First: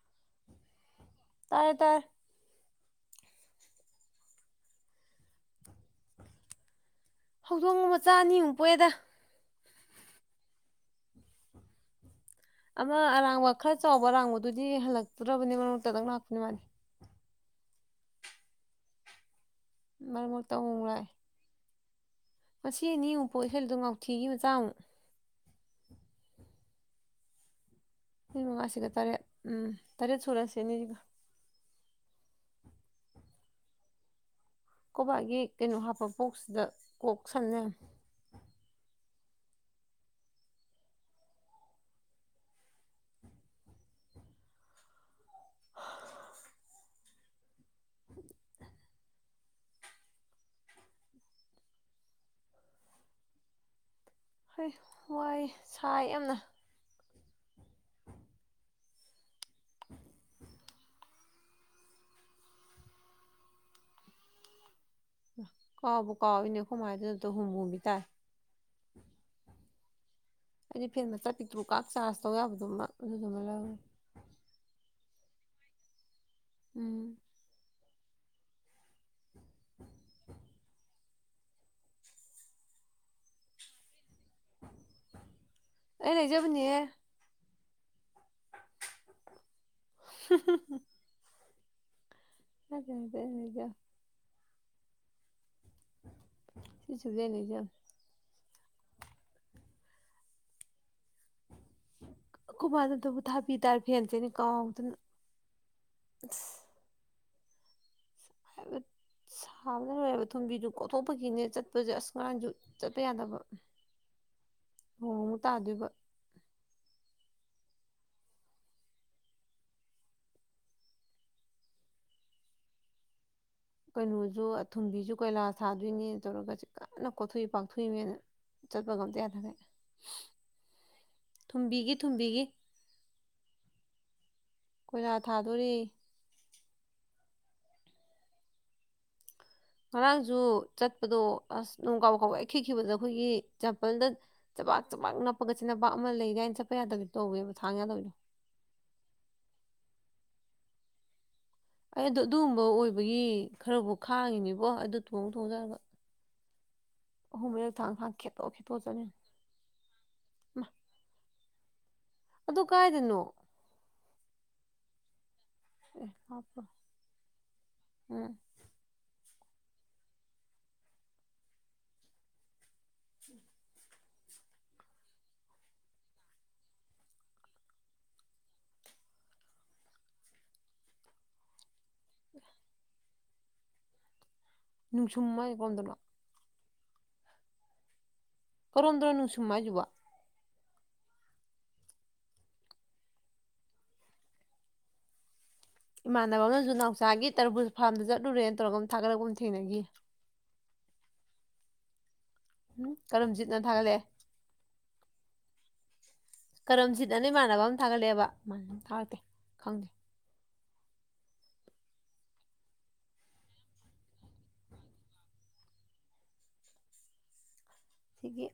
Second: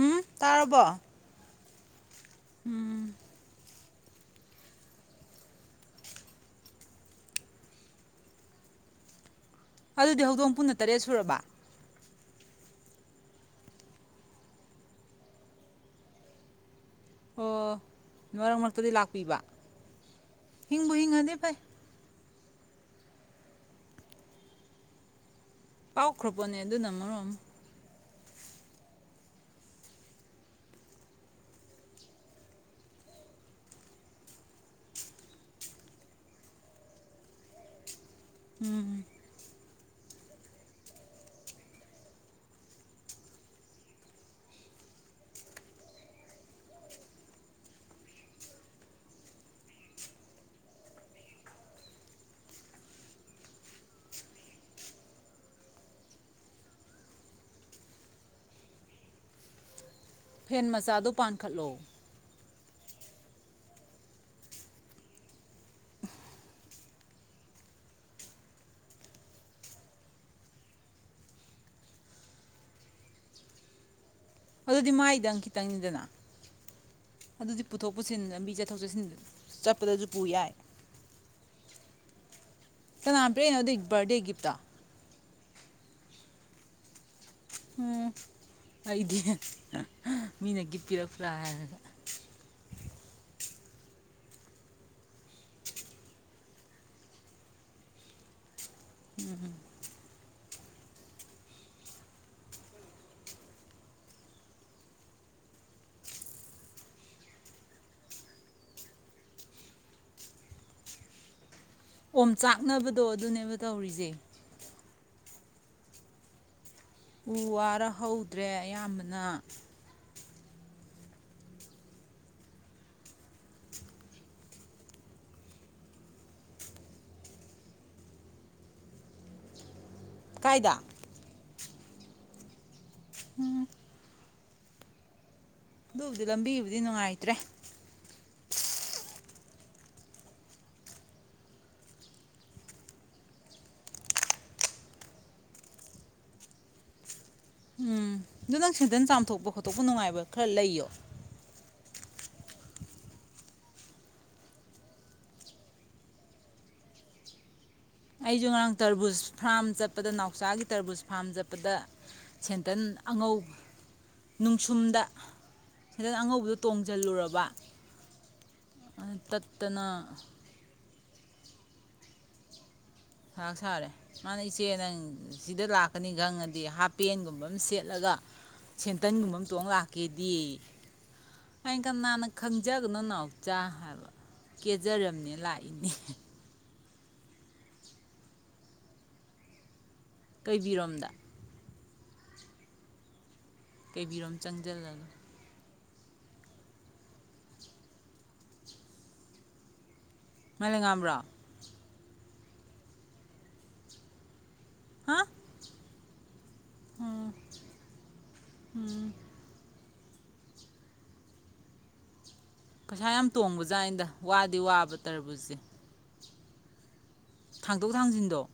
ꯎꯝ ꯇꯥꯔꯔꯕꯣ ꯇꯥꯏꯌꯦ ꯇꯥꯏ ꯍꯧꯗꯣꯡꯒ ꯃꯆꯥ ꯑꯅꯤꯃꯨꯛ ꯄꯣꯛꯑꯦꯗ ꯑꯗꯨꯗꯤ ꯍꯧꯗꯣꯡ ꯄꯨꯟꯅ ꯇꯔꯦꯠ ꯁꯨꯔꯕ ꯑꯃ ꯑꯔꯥꯡꯕ ꯈꯔ ꯆꯥꯎꯕ ꯑꯔꯥꯡꯕꯗꯨꯗꯤ ꯍꯜꯂꯛꯇꯨ꯭ꯔꯕꯅꯤ ꯃꯔꯛꯇꯗꯪ ꯂꯥꯛꯇꯅꯤ ꯃꯥꯅꯤ ꯑꯣ ꯃꯔꯣꯏꯛ ꯃꯔꯛꯇꯗꯤ ꯂꯥꯛꯄꯤꯕ ꯃꯔꯛ ꯍꯤꯡꯕꯨꯣ ꯍꯤꯡ ꯑꯗꯦ ꯄꯥꯏ ꯉ ꯑꯅꯤ ꯑꯃꯨꯛ ꯄꯣ ꯏꯁꯩꯗꯣ ꯉꯥꯎꯊꯤꯒꯤ ꯃꯆꯥ ꯑꯃꯨꯛ ꯄꯥꯎꯈ꯭ꯔꯕꯅꯦ ꯑꯗꯨꯅ ꯃꯔꯣꯝ ꯃꯉꯥꯁꯤꯒ ꯇꯔꯦꯠ ꯎꯝ ꯇꯔꯦꯠ ꯁꯨꯔꯁꯤꯅꯦꯅꯤꯁꯤꯒ ꯀꯣꯕꯥꯥꯛꯒꯤ ꯀꯩꯅꯣ ꯍꯥꯞꯄ ꯕꯣꯛꯁꯁꯤꯗ ꯀꯣꯛ ꯁꯟꯅꯟꯅꯩ ꯎꯝ [unintelligible] ꯍꯣꯏ ꯋꯥꯏ ꯁꯥꯏ ꯌꯥꯝꯅ ꯐꯦꯟ ꯃꯆꯥꯗꯨ ꯄꯥꯟꯈꯠꯂꯣ ꯀꯥꯎꯕ ꯀꯥ ꯏꯅꯦ ꯍꯨꯃꯥꯏꯗ ꯑꯗꯨꯇꯣ ꯍ ꯍꯃꯤ ꯇ ꯑꯩꯗꯤ ꯐꯦꯟ ꯃꯆꯥꯠ ꯄꯤꯛꯇ꯭ꯔꯨꯀ ꯆꯥꯔꯖ ꯇꯧ ꯌꯥꯕꯗꯨꯃ ꯑꯗꯨꯗꯨꯃ ꯂꯧꯋꯦ ꯑꯗꯨꯗꯤ ꯃꯥꯏꯗꯪ ꯈꯤꯇꯪꯅꯤꯗꯅ ꯎꯝ ꯑꯗꯨꯗꯤ ꯄꯨꯊꯣꯛꯄ ꯄꯨꯁꯤꯟ ꯂꯝꯕꯤ ꯆꯠꯊꯣꯛ ꯆꯠꯁꯤꯟ ꯆꯠꯄꯗꯁꯨ ꯄꯨ ꯌꯥꯏ ꯀꯅꯥꯝ ꯄꯔꯅꯣ ꯑꯗꯨꯒꯤ ꯕꯥꯔꯗꯦ ꯒꯤꯐꯇꯣ ꯑ ꯂꯩꯖꯕꯅꯤꯌꯦ ꯎꯝ ꯑꯩꯗꯤ ꯃꯤꯅꯒꯤ ꯄꯤꯔ ꯐ꯭ꯔꯥ ꯑꯗꯨꯗ ꯑꯗꯨꯗꯖ ꯁꯤꯁꯨꯒꯦ ꯅꯖꯦꯜ ꯎꯝꯝ ꯀꯃꯅꯗꯕꯨ ꯊꯥꯕꯤ ꯇꯥꯔꯦ ꯐꯦꯟꯁꯦꯅꯦ ꯀꯥꯎꯗꯅ ꯑꯁ ꯍꯥꯏꯕ ꯁꯥꯕꯗ ꯂꯣꯏꯕ ꯊꯨꯝꯕꯤꯗꯨ ꯀꯣꯊꯣꯛꯄꯒꯤꯅꯦꯠ ꯑꯣꯝ ꯆꯥꯛꯅꯕꯗꯣ ꯑꯗꯨꯅꯦꯕ ꯇꯧꯔꯤꯁꯦ ꯍꯨ ꯇꯥꯗꯣꯏꯕ ꯎ ꯋꯥꯔ ꯍꯧꯗ꯭ꯔꯦ ꯑꯌꯥꯝꯕꯅ ꯀꯩꯅꯣꯁꯨ ꯑꯊꯨꯝꯕꯤꯁꯨ ꯀꯣꯏꯂꯥ ꯁꯥꯗꯣꯏꯅꯦ ꯇꯧꯔꯒ ꯀꯟꯅ ꯀꯣꯊꯣꯛꯏ ꯄꯥꯛꯊꯣꯛꯏꯅꯦꯅ ꯆꯠꯄꯒ ꯑꯝꯇ ꯌꯥ ꯊꯥꯒꯠꯦ ꯀꯥꯏꯗ ꯊꯨꯝꯕꯤꯒꯦ ꯊꯨꯝꯕꯤꯒꯦ ꯎꯝ ꯀꯣꯏ ꯔ ꯑꯗꯨꯕꯨꯗꯤ ꯂꯝꯕꯤꯕꯨꯗꯤ ꯅꯨꯡꯉꯥꯏꯇ꯭ꯔꯦ ꯉꯔꯥꯡꯁꯨ ꯆꯠꯄꯗꯣ ꯑꯁ ꯅꯣꯡ ꯀꯥꯎꯕ ꯀꯥꯎ ꯌꯥꯈꯤꯈꯤꯕꯗꯣ ꯑꯩꯈꯣꯏꯒꯤ ꯆꯦꯝꯄꯜꯗ ꯆꯕꯥꯛ ꯆꯕꯥꯛ ꯅꯞꯄꯒ ꯆꯆꯤꯟꯟꯅꯄꯥꯛꯥꯛ ꯑꯃ ꯂꯩ ꯀꯥꯏꯅ ꯆꯠꯄ ꯌꯥꯗꯕꯗ ꯎꯝ ꯑꯗꯨ ꯅꯪ ꯁꯤꯗꯅ ꯆꯥꯝꯊꯣꯛꯄ ꯈꯣꯠꯇ ꯑꯇꯣꯞꯄ ꯅꯨꯡꯉꯥꯏꯕ ꯈꯔ ꯂꯩꯌꯣ ꯑꯩꯗ ꯑꯗꯨꯒꯨꯝꯕ ꯑꯣꯏꯕꯒꯤ ꯈꯔꯕꯨ ꯈꯥꯡꯉꯤꯅꯦꯕꯣ ꯑꯗꯨꯗ ꯊꯣꯡ ꯊꯣꯡꯖꯔꯕ ꯑꯣ ꯃ ꯑꯩꯁꯨ ꯉꯔꯥꯡ ꯇꯔꯕꯨꯖ ꯐꯥꯔꯝ ꯆꯠꯄꯗ ꯅꯥꯎꯆꯥꯒꯤ ꯃꯥ ꯇꯔꯕꯨꯖ ꯐꯥꯔꯝ ꯆꯠꯄꯗ ꯑꯗꯨ ꯁꯦꯟꯇꯟ ꯀꯥꯏꯗꯅꯣ ꯑꯉꯧ ꯅꯨꯡꯁꯨꯝꯗ ꯁꯤꯗꯪ ꯑꯉꯧꯕꯗꯣ ꯍꯥꯞꯄ꯭ꯔꯣ? ꯇꯣꯡꯁꯤꯜꯂꯨꯔꯕ ꯎꯝ ꯠꯇꯅ ꯆꯔꯥꯛ ꯁꯥꯔꯦ ꯃꯥꯅ ꯏꯆꯦ ꯅꯪ ꯁꯤꯗ ꯂꯥꯛꯀꯅꯤ ꯈꯪꯉꯗꯤ ꯍꯥꯄꯦꯟꯒꯨꯝꯕ ꯑꯃ ꯁꯦꯠꯂꯒ ꯁꯦꯟꯇꯟꯒꯨꯝꯕ ꯑꯃꯇꯣꯡ ꯂꯥꯛꯀꯦꯗꯤ ꯑꯩ ꯀ ꯅꯅꯥꯥꯟꯟꯅ ꯈꯪꯖꯒꯅꯨ ꯅꯅꯥꯎ ꯆꯥꯍꯜ ꯅꯨꯡꯁꯨꯝ ꯀꯦꯖꯔꯝꯅꯦ ꯍꯥꯏꯁꯦ ꯂꯥꯛꯏꯅꯦ ꯀꯔꯣꯝꯗꯅꯣ ꯀꯟꯗ꯭ꯔꯅꯅꯨꯡꯁꯨꯝ ꯌꯨ ꯀꯩꯕꯤꯔꯣꯝꯗ ꯀꯩꯕꯤꯔꯣꯝ ꯆꯪꯁꯤꯜꯂꯅꯨ ꯏꯃꯥꯟꯅꯕ ꯑꯃꯅꯁꯨ ꯅꯥꯎꯆꯥꯒꯤ ꯇꯔꯕꯨꯜ ꯐꯥꯔꯝꯗ ꯆꯠꯂꯨꯔꯦꯅ ꯇꯧꯔꯒ ꯊꯥꯒꯠꯂꯛꯒ ꯊꯦꯡꯅꯈꯤ ꯃ ꯂꯩ ꯉꯝꯕ꯭ꯔꯣ ꯎꯝ ꯀꯔꯝ ꯖꯤꯠꯅ ꯊꯥꯒꯠꯂꯛꯑꯦ ꯍꯥ ꯀꯔꯝ ꯁꯤꯠꯅꯅ ꯎꯝ ꯏꯃꯥꯟꯅꯕ ꯑꯃ ꯊꯥꯒꯠꯂꯛꯑꯦꯕ ꯎꯝ ꯊꯥꯒꯠꯇꯦ ꯈꯪꯗꯦ ꯄꯩꯁꯥ ꯌꯥꯝ ꯇꯣꯡꯕꯖꯥꯠ ꯑꯗ ꯋꯥꯗꯤ ꯋꯥꯕ ꯇꯔꯕꯁꯦ ꯊꯥꯡꯗꯣꯛ ꯊꯥꯡꯖꯤꯟꯗꯣ ꯁꯤꯒꯤ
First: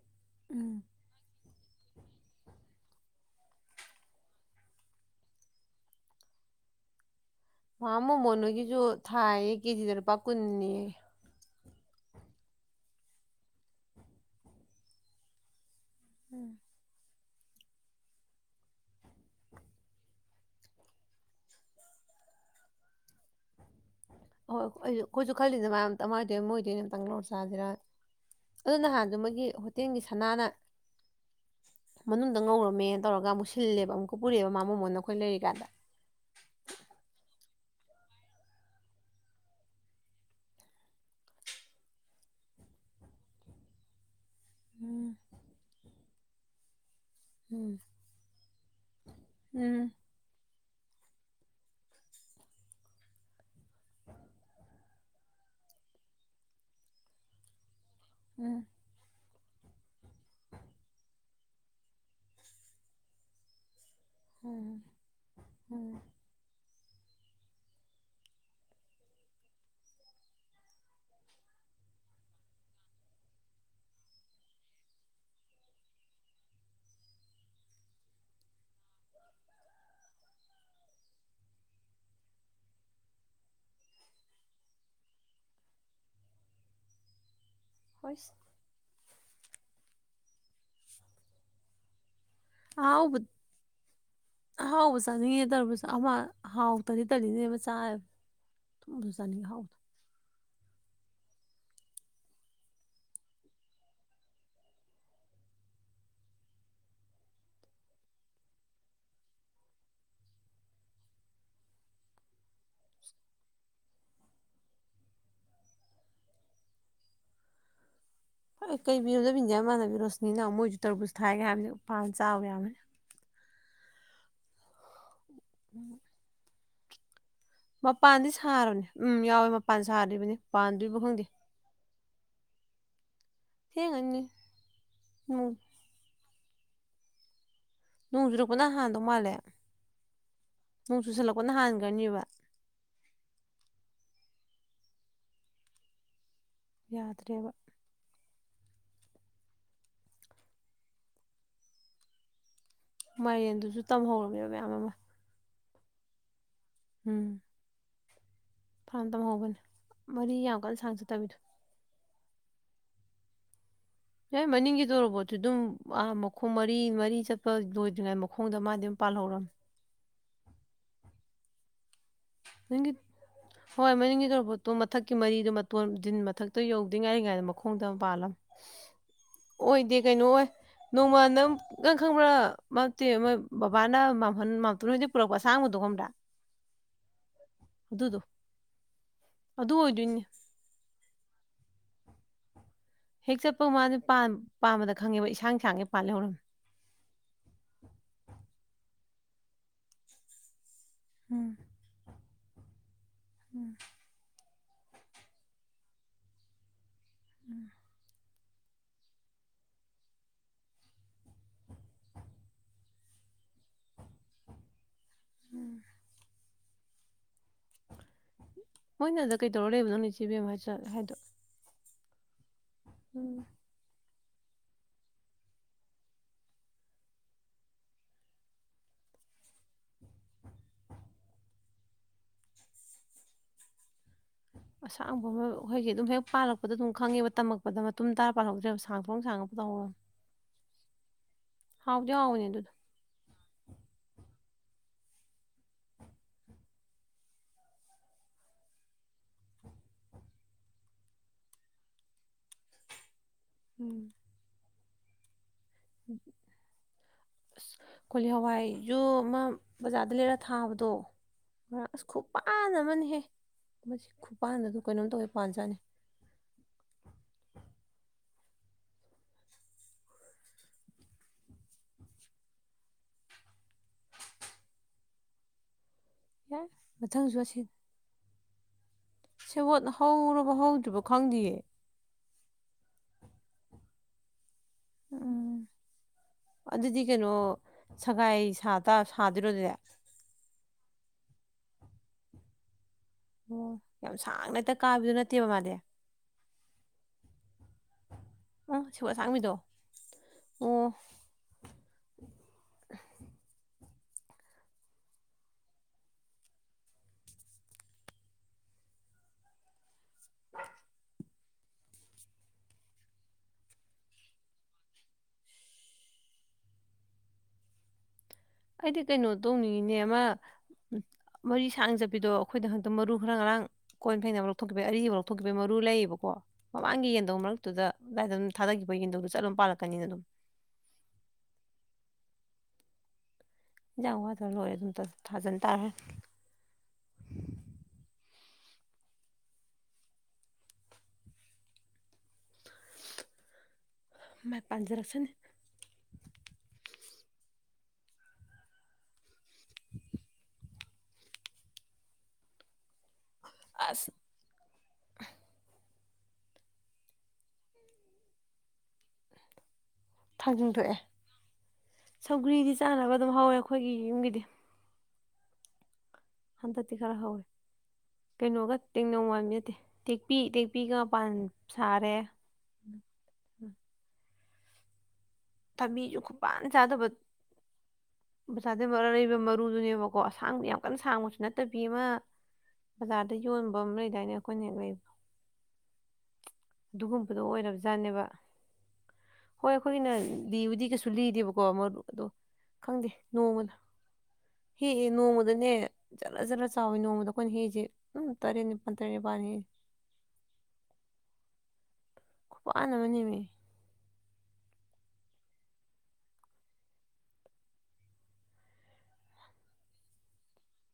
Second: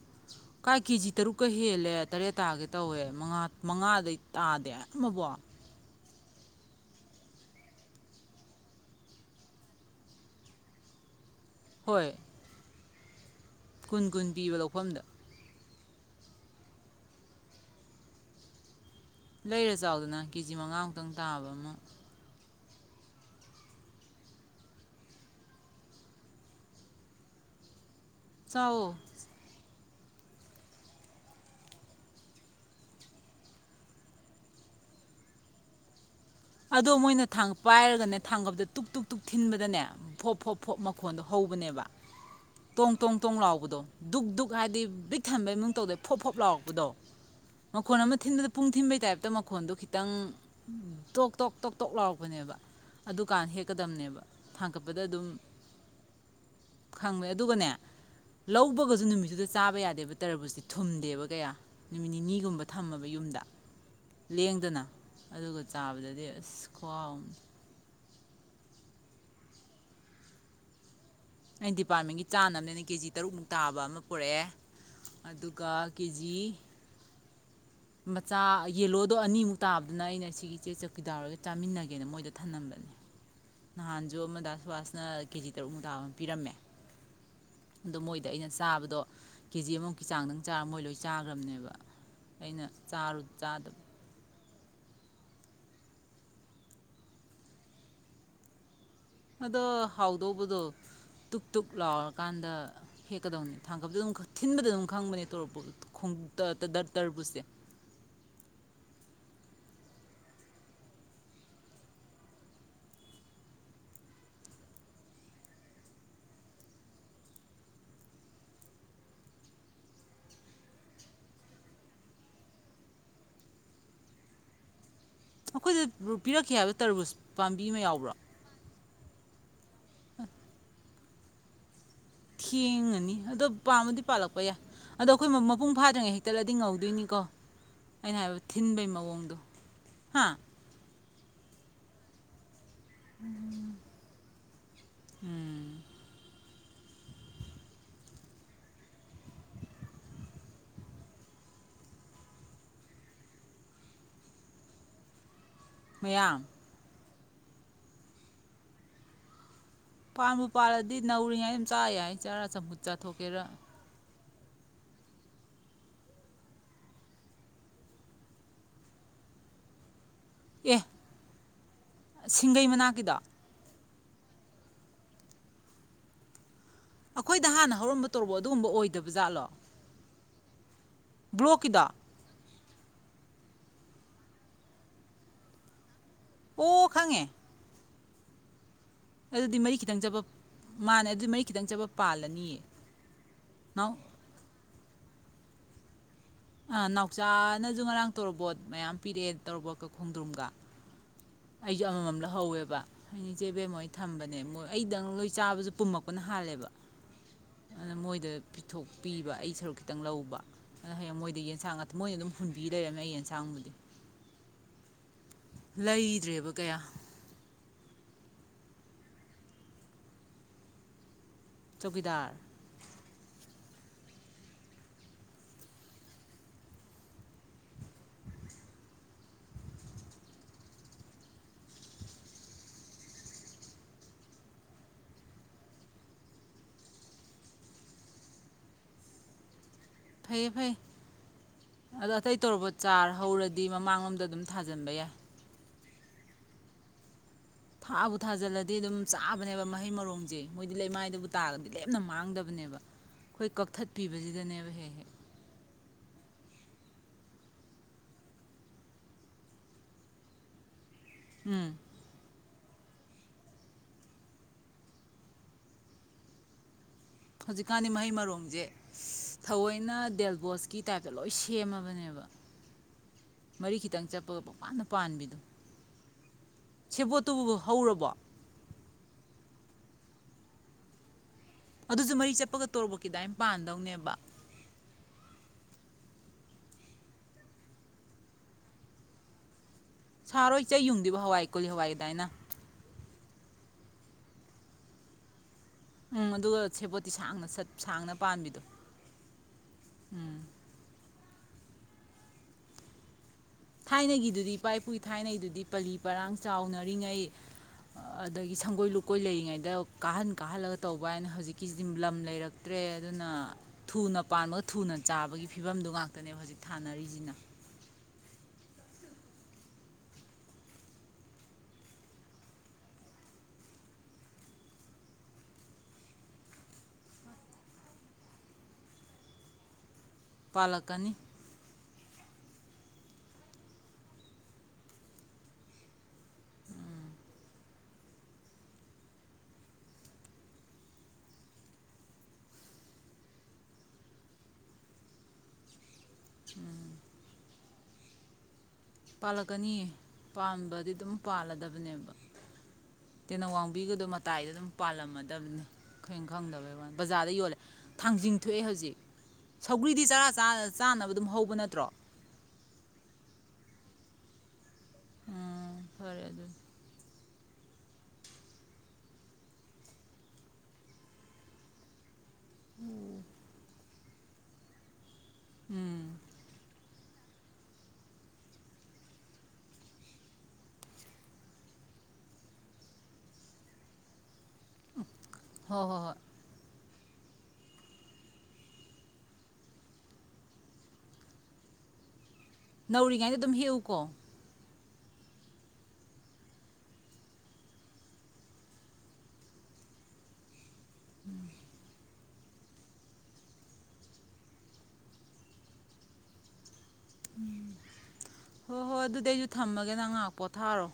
ꯎꯝ ꯀꯥꯏ ꯀꯦꯖꯤ ꯇꯔꯨꯛ ꯑꯃꯨꯛꯀ ꯍꯦꯜꯂꯦ ꯇꯔꯦꯠ ꯇꯥꯒꯦ ꯇꯧꯋꯦ ꯃꯉꯥ ꯃꯉꯥꯗꯩ ꯇꯥꯗꯦ ꯑꯃꯕꯣ ꯃꯥ ꯃꯣꯅꯣ ꯈꯣꯏꯒꯤꯁꯨ ꯊꯥꯏꯌꯦ ꯀꯦꯖꯤꯗ ꯂꯨꯄꯥ ꯀꯨꯟꯅꯤꯌꯦ ꯍꯣꯏ ꯀꯨꯟ-ꯀꯨꯟ ꯄꯤꯕ ꯂꯧꯐꯝꯗ ꯎꯨꯝ ꯂꯩꯔ ꯆꯥꯎꯗꯅ ꯀꯦꯖꯤ ꯃꯉꯥꯃꯨꯛꯇꯪ ꯇꯥꯕ ꯑꯃꯥ ꯍꯣꯏ ꯑꯩ ꯑꯩꯈꯣꯏꯁꯨ ꯈꯜꯂꯤꯗ ꯃꯌꯥꯝ ꯃꯥꯏꯗ ꯃꯣꯏꯗꯤ ꯑꯩꯅ ꯑꯝꯇꯪ ꯂꯧꯔ ꯆꯁꯤꯔꯅ ꯑꯗꯨ ꯆꯥꯎꯋꯣ ꯅꯍꯥꯟꯗꯨ ꯃꯣꯏꯒꯤ ꯍꯣ ꯇꯤꯡꯒꯤ ꯁꯅꯥꯅ ꯃꯅꯨꯡꯗ ꯉꯧꯔꯝꯃꯦꯅ ꯇꯧꯔꯒ ꯑꯃꯨꯛ ꯁꯤꯜꯂꯦꯕ ꯑꯃꯨꯛꯀ ꯄꯨꯔꯛꯑꯦꯕ ꯃꯥ ꯃꯣꯅꯣꯅ ꯑꯩꯈꯣꯏ ꯂꯩꯔꯤꯀꯥꯟꯗ ꯑꯗꯣ ꯃꯣꯏꯅꯥ ꯊꯥꯡ ꯄꯥꯏꯔꯒꯅꯦ ꯊꯥꯡꯒꯞꯗ ꯇꯨꯛ ꯇꯨꯛ ꯇꯨꯛ ꯊꯤꯟꯕꯗꯅꯦ ꯐꯣꯞ ꯐꯣꯞ ꯐꯣꯞ ꯃꯈꯣꯟꯗꯣ ꯍꯧꯕꯅꯦꯕ ꯇꯣꯡ ꯇꯣꯡ ꯇꯣꯡ ꯂꯥꯎꯕꯗꯣ ꯗꯨꯛ ꯗꯨꯛ ꯍꯥꯏꯗꯤ ꯎꯝ ꯕꯤꯛ ꯊꯝꯕꯩ ꯃꯑꯣꯡ ꯇꯧꯗꯦ ꯐꯣꯞ-ꯐꯣꯞ ꯂꯥꯎꯔꯛꯄꯗꯣ ꯎꯝ ꯃꯈꯣꯜ ꯑꯃ ꯊꯤꯟꯕꯗ ꯄꯨꯡ ꯊꯤꯟꯕꯩ ꯇꯥꯏꯞꯇ ꯃꯈꯣꯟꯗꯨ ꯎꯝ ꯈꯤꯇꯪ ꯇꯣꯛ ꯇꯣꯛ ꯇꯣꯛ ꯇꯣꯛ ꯂꯥꯎꯔꯛꯄꯅꯦꯕ ꯑꯗꯨꯀꯥꯟ ꯍꯦꯛꯀꯗꯕꯅꯦꯕ ꯊꯥꯡꯒꯠꯄꯗ ꯑꯗꯨꯝ ꯈꯪꯕꯅꯦ ꯑꯗꯨꯒꯅꯦ ꯎꯝ ꯂꯧꯕꯒꯁꯨ ꯅꯨꯃꯤꯠꯇꯨꯗ ꯆꯥꯕ ꯌꯥꯗꯦꯕ ꯇꯔꯕꯨꯁꯇꯤ ꯊꯨꯝꯗꯦꯕ ꯀꯌꯥ ꯅꯨꯃꯤꯠ ꯅꯤꯅꯤꯒꯨꯝꯕ ꯊꯝꯃꯕ ꯌꯨꯝꯗ ꯂꯦꯡꯗꯅ ꯎꯝ ꯑꯗꯨꯒ ꯎꯝ ꯆꯥꯕꯗꯗꯤ ꯏꯁ ꯈꯨꯍꯥꯎ ꯑꯃꯅꯤ ꯑꯩꯅ ꯗꯤꯄꯥꯔꯠꯃꯦꯟꯒꯤ ꯆꯥꯅꯕꯅꯦꯅ ꯀꯦ ꯖꯤ ꯇꯔꯨꯛꯃꯨꯛ ꯇꯥꯕ ꯑꯃ ꯄꯨꯔꯛꯑꯦ ꯑꯗꯨꯒ ꯀꯦ ꯖꯤ ꯃꯆꯥ ꯌꯦꯂꯣꯗꯣ ꯑꯅꯤꯃꯨꯛ ꯇꯥꯕꯗꯨꯅ ꯑꯩꯅ ꯁꯤꯒꯤ ꯏꯆꯦ ꯆꯥꯎꯀꯤꯗꯥꯔ ꯈꯣꯏꯒꯥ ꯆꯥꯃꯤꯟꯅꯒꯦꯅ ꯃꯣꯏꯗ ꯊꯝꯂꯝꯕꯅꯦ ꯅꯍꯥꯟꯁꯨ ꯑꯃ ꯗꯥ ꯁꯋꯥꯁꯅ ꯀꯦꯖꯤ ꯇꯔꯨꯛꯃꯨꯛ ꯇꯥꯕ ꯑꯃ ꯄꯤꯔꯝꯃꯦ ꯑꯗꯣ ꯃꯣꯏꯗ ꯍꯣꯏꯁ ꯑꯩꯅ ꯆꯥꯕꯗꯣ ꯀꯦꯖꯤ ꯑꯃꯃꯨꯛꯀꯤ ꯆꯥꯡꯗꯪ ꯆꯥꯔꯝꯃꯒ ꯃꯣꯏ ꯂꯣꯏ ꯆꯥꯈ꯭ꯔꯕꯅꯦꯕ ꯑꯩꯅꯥ ꯑꯍꯥꯎꯕ ꯆꯥꯔꯨ ꯆꯥꯗꯕ ꯑꯍꯥꯎꯕ ꯆꯥꯅꯤꯡꯉꯦ ꯇꯔꯕꯨꯁ ꯑꯃ ꯍꯥꯎꯇ꯭ꯔꯗꯤ ꯇꯜꯂꯤꯅꯦ ꯑꯃ ꯆꯥꯌ ꯑꯗꯣ ꯍꯥꯎꯗꯣꯕꯗꯨ ꯇꯨꯛ ꯇꯨꯛ ꯂꯥꯎꯔꯀꯥꯟꯗ ꯍꯦꯛꯀꯗꯧꯅꯦ ꯊꯥꯡꯀꯞꯗ ꯑꯗꯨꯝ ꯊꯤꯟꯕꯗ ꯑꯗꯨꯝ ꯈꯪꯕꯅꯦ ꯇꯣꯔꯣꯞꯄꯣꯡ ꯗ ꯗ ꯇꯔꯕꯨꯁꯇꯤ ꯍꯣꯏ ꯀꯩꯕꯤꯔꯣꯗꯕꯤꯟꯁꯦ ꯏꯃꯥꯟꯅꯕꯤ ꯔꯣꯁꯅꯤꯅ ꯃꯣꯏꯁꯨ ꯇꯔꯕꯨꯨꯁ ꯊꯥꯏꯒ ꯍꯥꯏꯕꯅꯤ ꯄꯥꯜꯂꯗꯤ ꯆꯥꯕ ꯌꯥꯕꯅꯤ ꯑꯩꯈꯣꯏꯗ ꯔꯨ ꯄꯤꯔꯛꯈꯤ ꯍꯥꯏ ꯇꯥꯔꯕꯨꯁ ꯃꯄꯥꯟꯗꯤ ꯁꯥꯔꯕꯅꯦ ꯎꯝ ꯌꯥꯎꯋꯦ ꯃꯄꯥꯟ ꯁꯥꯗ꯭ꯔꯤꯕꯅꯤ ꯄꯥꯟꯗ꯭ꯔꯤꯕ ꯈꯪꯗꯦ ꯊꯦꯡ-ꯉꯅꯤ ꯑꯗꯣ ꯄꯥꯟꯕꯨꯗꯤ ꯊꯦꯡꯉꯅꯤ ꯄꯥꯜꯂꯛꯄ ꯌꯥꯏ ꯑꯗꯣ ꯑꯩꯈꯣꯏ ꯅꯣꯡ ꯃꯄꯨꯡ ꯐꯥꯗ꯭ꯔꯤꯉꯩ ꯍꯦꯛ ꯇꯦꯜꯂꯗꯤ ꯉꯧꯗꯣꯏꯅꯤꯀꯣ ꯑꯩꯅ ꯍꯥꯏꯕ ꯅꯣꯡꯖꯨꯔꯛꯄꯅ ꯊꯤꯟꯕꯩ ꯍꯥꯡꯗꯣ ꯃꯥꯜꯂꯦ ꯃꯑꯣꯡꯗꯣ ꯍꯥ ꯅꯣꯡ ꯆꯨꯁꯜꯂꯛꯄꯅ ꯍꯥꯟꯒ꯭ꯔꯅꯤꯕ ꯎ ꯎꯨꯝ ꯌꯥꯗ꯭ꯔꯦꯕ ꯃꯥꯏꯔꯦꯟꯗꯨꯁꯨ ꯇꯝꯍꯧꯔꯕꯅꯦꯕ ꯃꯌꯥꯝ ꯑꯃ ꯃꯌꯥꯡ ꯎꯝ ꯐꯥꯟ ꯇꯝ ꯍꯧꯕꯅꯦ ꯄꯥꯝꯕꯨ ꯄꯥꯜꯂꯗꯤ ꯅꯧꯔꯤꯉꯩ ꯑꯗꯨꯝ ꯆꯥ ꯌꯥꯏ ꯆꯥꯔ ꯆꯝꯐꯨꯠ ꯆꯥ ꯊꯣꯛꯀꯦꯔ ꯌꯥꯏ ꯃꯅꯤꯡꯒꯤ ꯇꯧꯔꯕꯣꯠꯇ ꯑꯗꯨꯝ ꯑꯥ ꯃꯈꯣꯡ ꯃꯔꯤ ꯃꯔꯤ ꯆꯠꯄ ꯂꯣꯏꯗ꯭ꯔꯤꯉꯩ ꯃꯈꯣꯡꯗ ꯃꯥꯗꯤ ꯑꯗꯨꯝ ꯄꯥꯜꯍꯧꯔꯝꯃꯦ ꯑꯦ ꯁꯤꯡꯒꯩ ꯅꯪꯒꯤ ꯃꯅꯥꯛꯀꯤꯗꯣ ꯍꯣꯏ ꯃꯅꯤꯡꯒꯤ ꯇꯣꯔꯣꯕꯣꯠꯇꯣ ꯃꯊꯛꯀꯤ ꯃꯔꯤꯗꯨ ꯃꯇꯣꯟ ꯗꯤꯟ ꯃꯊꯛ ꯇꯣ ꯌꯧꯗ꯭ꯔꯤꯉꯥꯏꯔꯤ ꯉꯥꯏꯗ ꯑꯩꯈꯣꯏꯗ ꯍꯥꯟꯅ ꯃꯈꯣꯡꯗ ꯍꯧꯔꯝꯕ ꯄꯥꯜꯂꯝ ꯇꯣꯔꯕꯣꯠ ꯑꯗꯨꯒꯨꯝꯕ ꯑꯣꯏꯗꯕ ꯖꯥꯠꯂꯣ ꯑꯣꯏꯗꯦ ꯀꯩꯅꯣ ꯑꯣꯏ ꯅꯣꯡꯃ ꯅꯪ ꯕ꯭ꯂꯣꯛꯀꯤꯗꯣ ꯅꯪ ꯈꯪꯕ꯭ꯔꯥ ꯅꯠ ꯅꯠꯇꯦ ꯕꯕꯥꯅ ꯃꯥꯝꯇꯣꯟ ꯍꯣꯏꯗꯒꯤ ꯄꯨꯔꯛꯄ ꯑꯁꯥꯡꯕꯗꯣ ꯈꯪꯕꯔ꯭ ꯑꯣ ꯈꯪꯉꯦ ꯑꯣ ꯑꯗꯨꯗꯣ ꯑꯗꯨꯗꯤ ꯑꯗꯨ ꯃꯔꯤ ꯈꯤꯇꯪ ꯆꯠꯄ ꯑꯣꯏꯗꯣꯏꯅꯦ ꯃꯥꯅꯦ ꯑꯗꯨꯗꯤ ꯃꯔꯤ ꯈꯤꯇꯪ ꯆꯕ ꯄꯥꯜꯂꯅꯤꯌꯦ ꯍꯦꯛ ꯆꯠꯄ ꯅꯥꯎ ꯃꯥꯗꯤ ꯄꯥꯟ ꯄꯥꯜꯕꯗ ꯈꯪꯉꯦꯕ ꯏꯁꯥꯡ ꯁꯥꯡꯒꯤꯦ ꯄꯥꯜꯍꯧꯔꯝꯃꯦ ꯑ ꯅꯥꯎꯆꯥꯅꯁꯨ ꯉꯔꯥꯡ ꯇꯣꯔꯣꯕꯣꯠ ꯃꯌꯥꯝ ꯄꯤꯔꯛꯑꯦ ꯇꯣꯔꯣꯕꯣꯠꯀ ꯈꯣꯡꯗ꯭ꯔꯨꯝꯒ ꯎꯝ ꯑꯩꯖꯨ ꯑꯃꯃꯝ ꯂꯧꯍꯧ ꯍꯧꯋꯦꯕ ꯑꯩ ꯏꯆꯦ ꯕꯦꯝꯃ ꯃꯣꯏ ꯊꯝꯕꯅꯦ ꯃꯣꯏ ꯑꯩꯗꯪ ꯂꯣꯏ ꯆꯥꯕꯁꯨ ꯄꯨꯝꯃꯛꯄꯅ ꯍꯥꯜꯂꯦꯕ ꯑꯗꯨꯅ [inaudible] ꯃꯣꯏꯗ ꯄꯤꯊꯣꯛꯄꯤꯕ ꯑꯩ ꯁꯔꯨꯛ ꯈꯤꯇꯪ ꯂꯧꯕ ꯑꯗꯨ ꯍꯌꯦꯡ ꯃꯣꯏꯗ ꯌꯦꯟꯁꯥꯡ ꯉꯥꯛꯇ ꯃꯣꯏꯅ ꯑꯗꯨꯝ ꯍꯨꯟꯕꯤ ꯂꯩꯔꯝꯃꯦ ꯑꯩ ꯌꯦꯟꯁꯥꯡꯕꯨꯗꯤ ꯂꯩꯗ꯭ꯔꯦꯕ ꯀꯌꯥ ꯃꯣꯏꯅ ꯑꯗꯨꯗ ꯀꯩꯗꯧꯔ ꯂꯩꯕꯅꯣ ꯏꯆꯦꯕꯦꯝ ꯍꯥꯏꯍꯥꯏꯗꯣ? ꯆꯧꯀꯤꯗꯥꯔ꯫ ꯎꯝ꯫ ꯑꯁꯥꯡꯕ ꯑꯃꯈꯣꯏꯒꯤ ꯑꯗꯨꯝ ꯍꯦꯛ ꯄꯥꯜꯂꯛꯄꯗ ꯑꯗꯨꯝ ꯈꯪꯉꯦꯕ ꯇꯝꯃꯛꯄꯗ ꯃꯇꯨꯝ ꯇꯥꯔ ꯄꯥꯜꯍꯧꯗ꯭ꯔꯦꯕ ꯁꯥꯡ ꯊꯣꯡ ꯁꯥꯡꯉꯒ ꯇꯧꯔ ꯐꯩꯌꯦ ꯐꯩ ꯑꯗꯣ ꯍꯥꯎꯗꯤ ꯑꯇꯩ ꯍꯥꯎꯕꯅꯦ ꯑꯗꯨꯗꯣ ꯇꯣꯔꯣꯕꯣꯠ ꯆꯥꯔ ꯍꯧꯔꯗꯤ ꯃꯃꯥꯡꯂꯣꯝꯗ ꯑꯗꯨꯝ ꯊꯥꯖꯤꯟꯕ ꯌꯥꯏ꯫ ꯊꯥꯕꯨ ꯊꯥꯖꯤꯜꯂꯗꯤ ꯑꯗꯨꯝ ꯆꯥꯕꯅꯦꯕ ꯃꯍꯩ ꯃꯔꯣꯡꯁꯦ ꯃꯣꯏꯗꯤ ꯂꯩꯃꯥꯏꯗꯕꯨ ꯇꯥꯔꯒꯗꯤ ꯂꯦꯝꯅ ꯃꯥꯡꯗꯕꯅꯦꯕ꯫ ꯑꯩꯈꯣꯏ ꯎꯝ ꯀꯛꯊꯠꯄꯤꯕꯁꯤꯗꯅꯦꯕ ꯍꯦꯛ- ꯍꯦꯛ ꯑꯁ ꯀꯣꯂꯤ ꯍꯋꯥꯏꯖꯨ ꯑꯃ ꯕꯖꯥꯔꯗ ꯂꯩꯔ ꯊꯥꯕꯗꯣ ꯎꯝ ꯑꯁ ꯈꯨꯄꯥꯥꯜ ꯑꯃꯅꯦꯍꯦ ꯃꯁꯤ ꯈꯨꯄꯥꯟꯗꯁꯨ ꯀꯩꯅꯣꯝ ꯇꯧꯋꯦ ꯄꯥꯟꯖꯥꯠꯅꯤ! ꯍꯧꯖꯤꯛꯀꯥꯟꯗꯤ ꯃꯍꯩ ꯃꯔꯣꯡꯖꯦ ꯊꯑꯣꯏꯅ ꯗꯦꯜꯕꯣꯁꯀꯤ ꯇꯥꯏꯞꯇ ꯂꯣꯏ ꯁꯦꯝꯃꯕꯅꯦꯕ ꯃꯔꯤ ꯈꯤꯇꯪ ꯆꯠꯄꯒ ꯄꯪꯄꯥꯟꯗ- ꯄꯥꯟꯕꯤꯗꯣ꯫ ꯌꯥ ꯃꯊꯪꯁꯨ ꯁꯦꯕꯣꯠꯇꯨꯕꯨ ꯑꯁꯤ ꯍꯧꯔꯕꯣ ꯁꯦꯕꯣꯠꯂ ꯍꯧꯔꯕꯣ - ꯍꯧꯗ꯭ꯔꯤꯕ ꯈꯪꯗꯤ ꯌꯦ꯫ ꯑꯗꯨꯁꯨ ꯃꯔꯤ ꯆꯠꯄꯒ ꯇꯣꯔꯣꯠꯀꯤ ꯗꯥꯏꯅ ꯄꯥꯟꯗꯧꯅꯦꯕ꯫ ꯎꯝ ꯑꯗꯨꯗꯤ ꯀꯩꯅꯣ ꯁꯒꯥꯏ ꯁꯥ ꯇ ꯁꯥꯗꯣꯏꯔꯣ ꯑꯗꯨꯗꯤ? ꯁꯥꯔꯣꯏ ꯆꯩ ꯌꯨꯡꯗꯤꯕ ꯍꯋꯥꯏ ꯀꯣꯜꯂꯤ ꯍꯋꯥꯏꯗꯥꯏꯅ꯫ ꯑꯣ ꯌꯥꯝ ꯁꯥꯡꯅ ꯍꯦꯛꯇ ꯀꯥꯕꯤꯗꯨ ꯅꯠꯇꯦꯕ ꯃꯥꯗꯤ ꯎꯝ ꯑꯗꯨꯒ ꯁꯦꯄꯣꯠꯇꯤ ꯁꯥꯡꯅ ꯆꯠ ꯁꯥꯡꯅ ꯄꯥꯝꯕꯤꯗꯣ ꯑꯣ ꯁꯦꯕꯣꯠ ꯑꯁꯥꯡꯕꯤꯗꯣ ꯎꯝ꯫ ꯑꯣ ꯊꯥꯏꯅꯒꯤꯗꯨꯗꯤ ꯏꯄꯥ ꯏꯄꯨꯒꯤ ꯊꯥꯏꯅꯒꯤꯗꯨꯗꯤ ꯄꯂꯤ ꯄꯔꯥꯡ ꯆꯥꯎꯅꯔꯤꯉꯩ ꯑꯗꯒꯤ ꯁꯪꯒꯣꯏ ꯂꯨꯀꯣꯏ ꯂꯩꯔꯤꯉꯩꯗ ꯀꯥꯍꯟ ꯀꯥꯍꯜꯂꯒ ꯇꯧꯕ ꯋꯅꯤ ꯍꯧꯖꯤꯛꯀꯤꯁꯤꯗꯤ ꯂꯝ ꯂꯩꯔꯛꯇ꯭ꯔꯦ ꯑꯗꯨꯅ ꯊꯨꯅ ꯄꯥꯟꯕꯒ ꯊꯨꯅ ꯆꯥꯕꯒꯤ ꯐꯤꯕꯝꯗꯨ ꯉꯥꯛꯇꯅꯦꯕ ꯍꯧꯖꯤꯛ ꯊꯥꯅꯔꯤꯁꯤꯅ꯫ ꯑꯩꯗꯤ ꯀꯩꯅꯣ ꯇꯧꯅꯤꯡꯉꯤꯅꯦ ꯑꯃ ꯃꯔꯤ ꯁꯥꯡꯅ ꯆꯠꯄꯤꯗꯣ ꯑꯩꯈꯣꯏꯗ ꯍꯛꯇ ꯃꯔꯨ ꯈꯔ ꯉꯔꯥꯡ ꯀꯣꯏꯟ ꯐꯦꯡꯅꯕ ꯂꯧꯊꯣꯛꯈꯤꯕꯩ ꯑꯔꯤꯕ ꯑꯃ ꯂꯧꯊꯣꯛꯈꯤꯕꯒꯤ ꯃꯔꯨ ꯂꯩꯌꯦꯕꯀꯣ ꯃꯃꯥꯡꯒꯤ ꯌꯦꯟꯗꯧ ꯃꯔꯛꯇꯨꯗ ꯑꯗꯨꯗꯥꯏꯗ ꯑꯗꯨꯝ ꯊꯥꯗꯈꯤꯕ ꯌꯦꯟꯗꯧꯗꯨ ꯆꯠ ꯑꯗꯨꯝ ꯄꯥꯜꯂꯛꯀꯅꯤꯅ ꯄꯂꯛꯀꯅꯤ꯫ ꯌꯦꯟꯖꯥꯡ ꯋꯥꯇ ꯂꯣꯔꯦ ꯑꯗꯨꯝ ꯊꯥꯖꯟ ꯇꯥꯔꯦ꯫ ꯃꯥꯏ ꯄꯥꯟꯖ ꯔꯛꯁꯅꯤ꯫ ꯎꯝ꯫ ꯄꯥꯜꯂꯛꯀꯅꯤꯌꯦ ꯄꯥꯟꯕꯗꯤ ꯑꯗꯨꯝ ꯄꯥꯜꯂꯗꯕꯅꯦꯕ꯫ ꯇꯦꯅꯋꯥꯡꯕꯤꯒꯗꯣ ꯑꯁ ꯃꯇꯥꯏꯗ ꯑꯗꯨꯝ ꯄꯥꯜꯂꯝꯃꯗꯝꯅꯤ꯫ ꯈꯣꯏꯅ ꯈꯪꯗꯕꯩ ꯋꯅꯤ ꯕꯖꯥꯔꯗ ꯌꯣꯜꯂꯦ ꯊꯥꯡꯖꯤꯡ ꯊꯣꯛꯑꯦ ꯍꯧꯖꯤꯛ꯫ ꯁꯧꯒ꯭ꯔꯤꯗꯤ ꯆꯔꯥ ꯊꯥꯡꯖꯤꯡ ꯊꯣꯛꯑꯦ ꯆꯥꯅꯕ ꯑꯗꯨꯝ ꯍꯧꯕ ꯅꯠꯇ꯭ꯔꯣ? ꯁꯧꯒ꯭ꯔꯤꯗꯤ ꯆꯥꯅꯕ ꯑꯗꯨꯝ ꯍꯧꯔꯦ ꯑꯩꯈꯣꯏꯒꯤ ꯌꯨꯝꯒꯤꯗꯤ ꯎꯝ ꯐꯔꯦ꯫ ꯑꯗꯨ ꯍꯟꯗꯛꯇꯤ ꯈꯔ ꯍꯧꯋꯦ ꯀꯩꯅꯣꯒ ꯇꯦꯡꯅꯧ ꯋꯥꯃꯤ ꯅꯠꯇꯦ ꯇꯦꯛꯄꯤ ꯇꯦꯛꯄꯤꯒ ꯃꯥꯄꯥꯟ ꯁꯥꯔꯦ꯫ [inaudible] ꯎꯝ ꯊꯕꯤꯖꯨ ꯈꯨꯄꯥꯟ ꯆꯥꯗꯕ ꯕꯖꯥꯔꯗꯩ ꯕꯔ ꯂꯩꯕ ꯃꯔꯨꯗꯨꯅꯦꯕꯀꯣ ꯑꯁꯥꯡꯗꯤ ꯌꯥꯝ ꯀꯟꯅ ꯁꯥꯡꯕꯁꯨ ꯅꯠꯇꯕꯤ ꯑꯃ ꯕꯖꯥꯔꯗ ꯌꯣꯟꯕ ꯑꯃ ꯂꯩꯗꯥꯏꯅꯦ ꯈꯣꯏꯅ ꯍꯦꯛ ꯂꯩꯕ ꯍꯣꯏ ꯍꯣꯏ ꯍꯣꯏ ꯑꯗꯨꯒꯨꯝꯕꯗꯣ ꯑꯣꯏꯔꯕꯖꯥꯠꯅꯦꯕ ꯍꯣꯏ ꯑꯩꯈꯣꯏꯒꯤꯅ ꯂꯤꯕꯨꯗꯤ ꯀꯩꯁꯨ ꯂꯤꯗꯦꯕꯀꯣ ꯃꯔꯨ ꯑꯗꯣ ꯅꯧꯔꯤꯉꯩꯗ ꯑꯗꯨꯝ ꯍꯦꯛꯎ ꯀꯣ ꯍꯦꯛꯑ ꯅꯣꯡꯃꯗꯅꯦ ꯖꯔ ꯖꯔ ꯆꯥꯎꯋꯤ ꯅꯣꯡꯃꯗ ꯑꯩꯈꯣꯏꯅ ꯍꯦꯛꯏꯁꯦ ꯑꯗꯨꯝ ꯇꯔꯦꯠ ꯅꯤꯄꯥꯜ ꯇꯔꯦꯠ ꯅꯤꯄꯥꯜ ꯍꯦꯛꯑꯦ ꯎꯝ ꯈꯨꯄꯥꯟ ꯑꯃ ꯅꯦꯝꯃꯤ ꯎꯝ ꯍꯣ ꯍꯣ ꯑꯗꯨꯗꯤ ꯑꯩꯖꯨ ꯊꯝꯃꯒꯦ ꯅꯪ ꯉꯥꯏꯍꯥꯛ ꯄꯣꯊꯥꯔꯣ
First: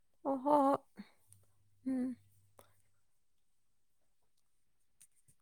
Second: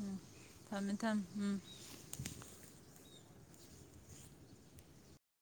ꯎꯝ ꯑꯣ ꯍꯣ ꯍꯣ ꯊꯝꯃꯦ ꯊꯝꯃꯦ ꯎꯝ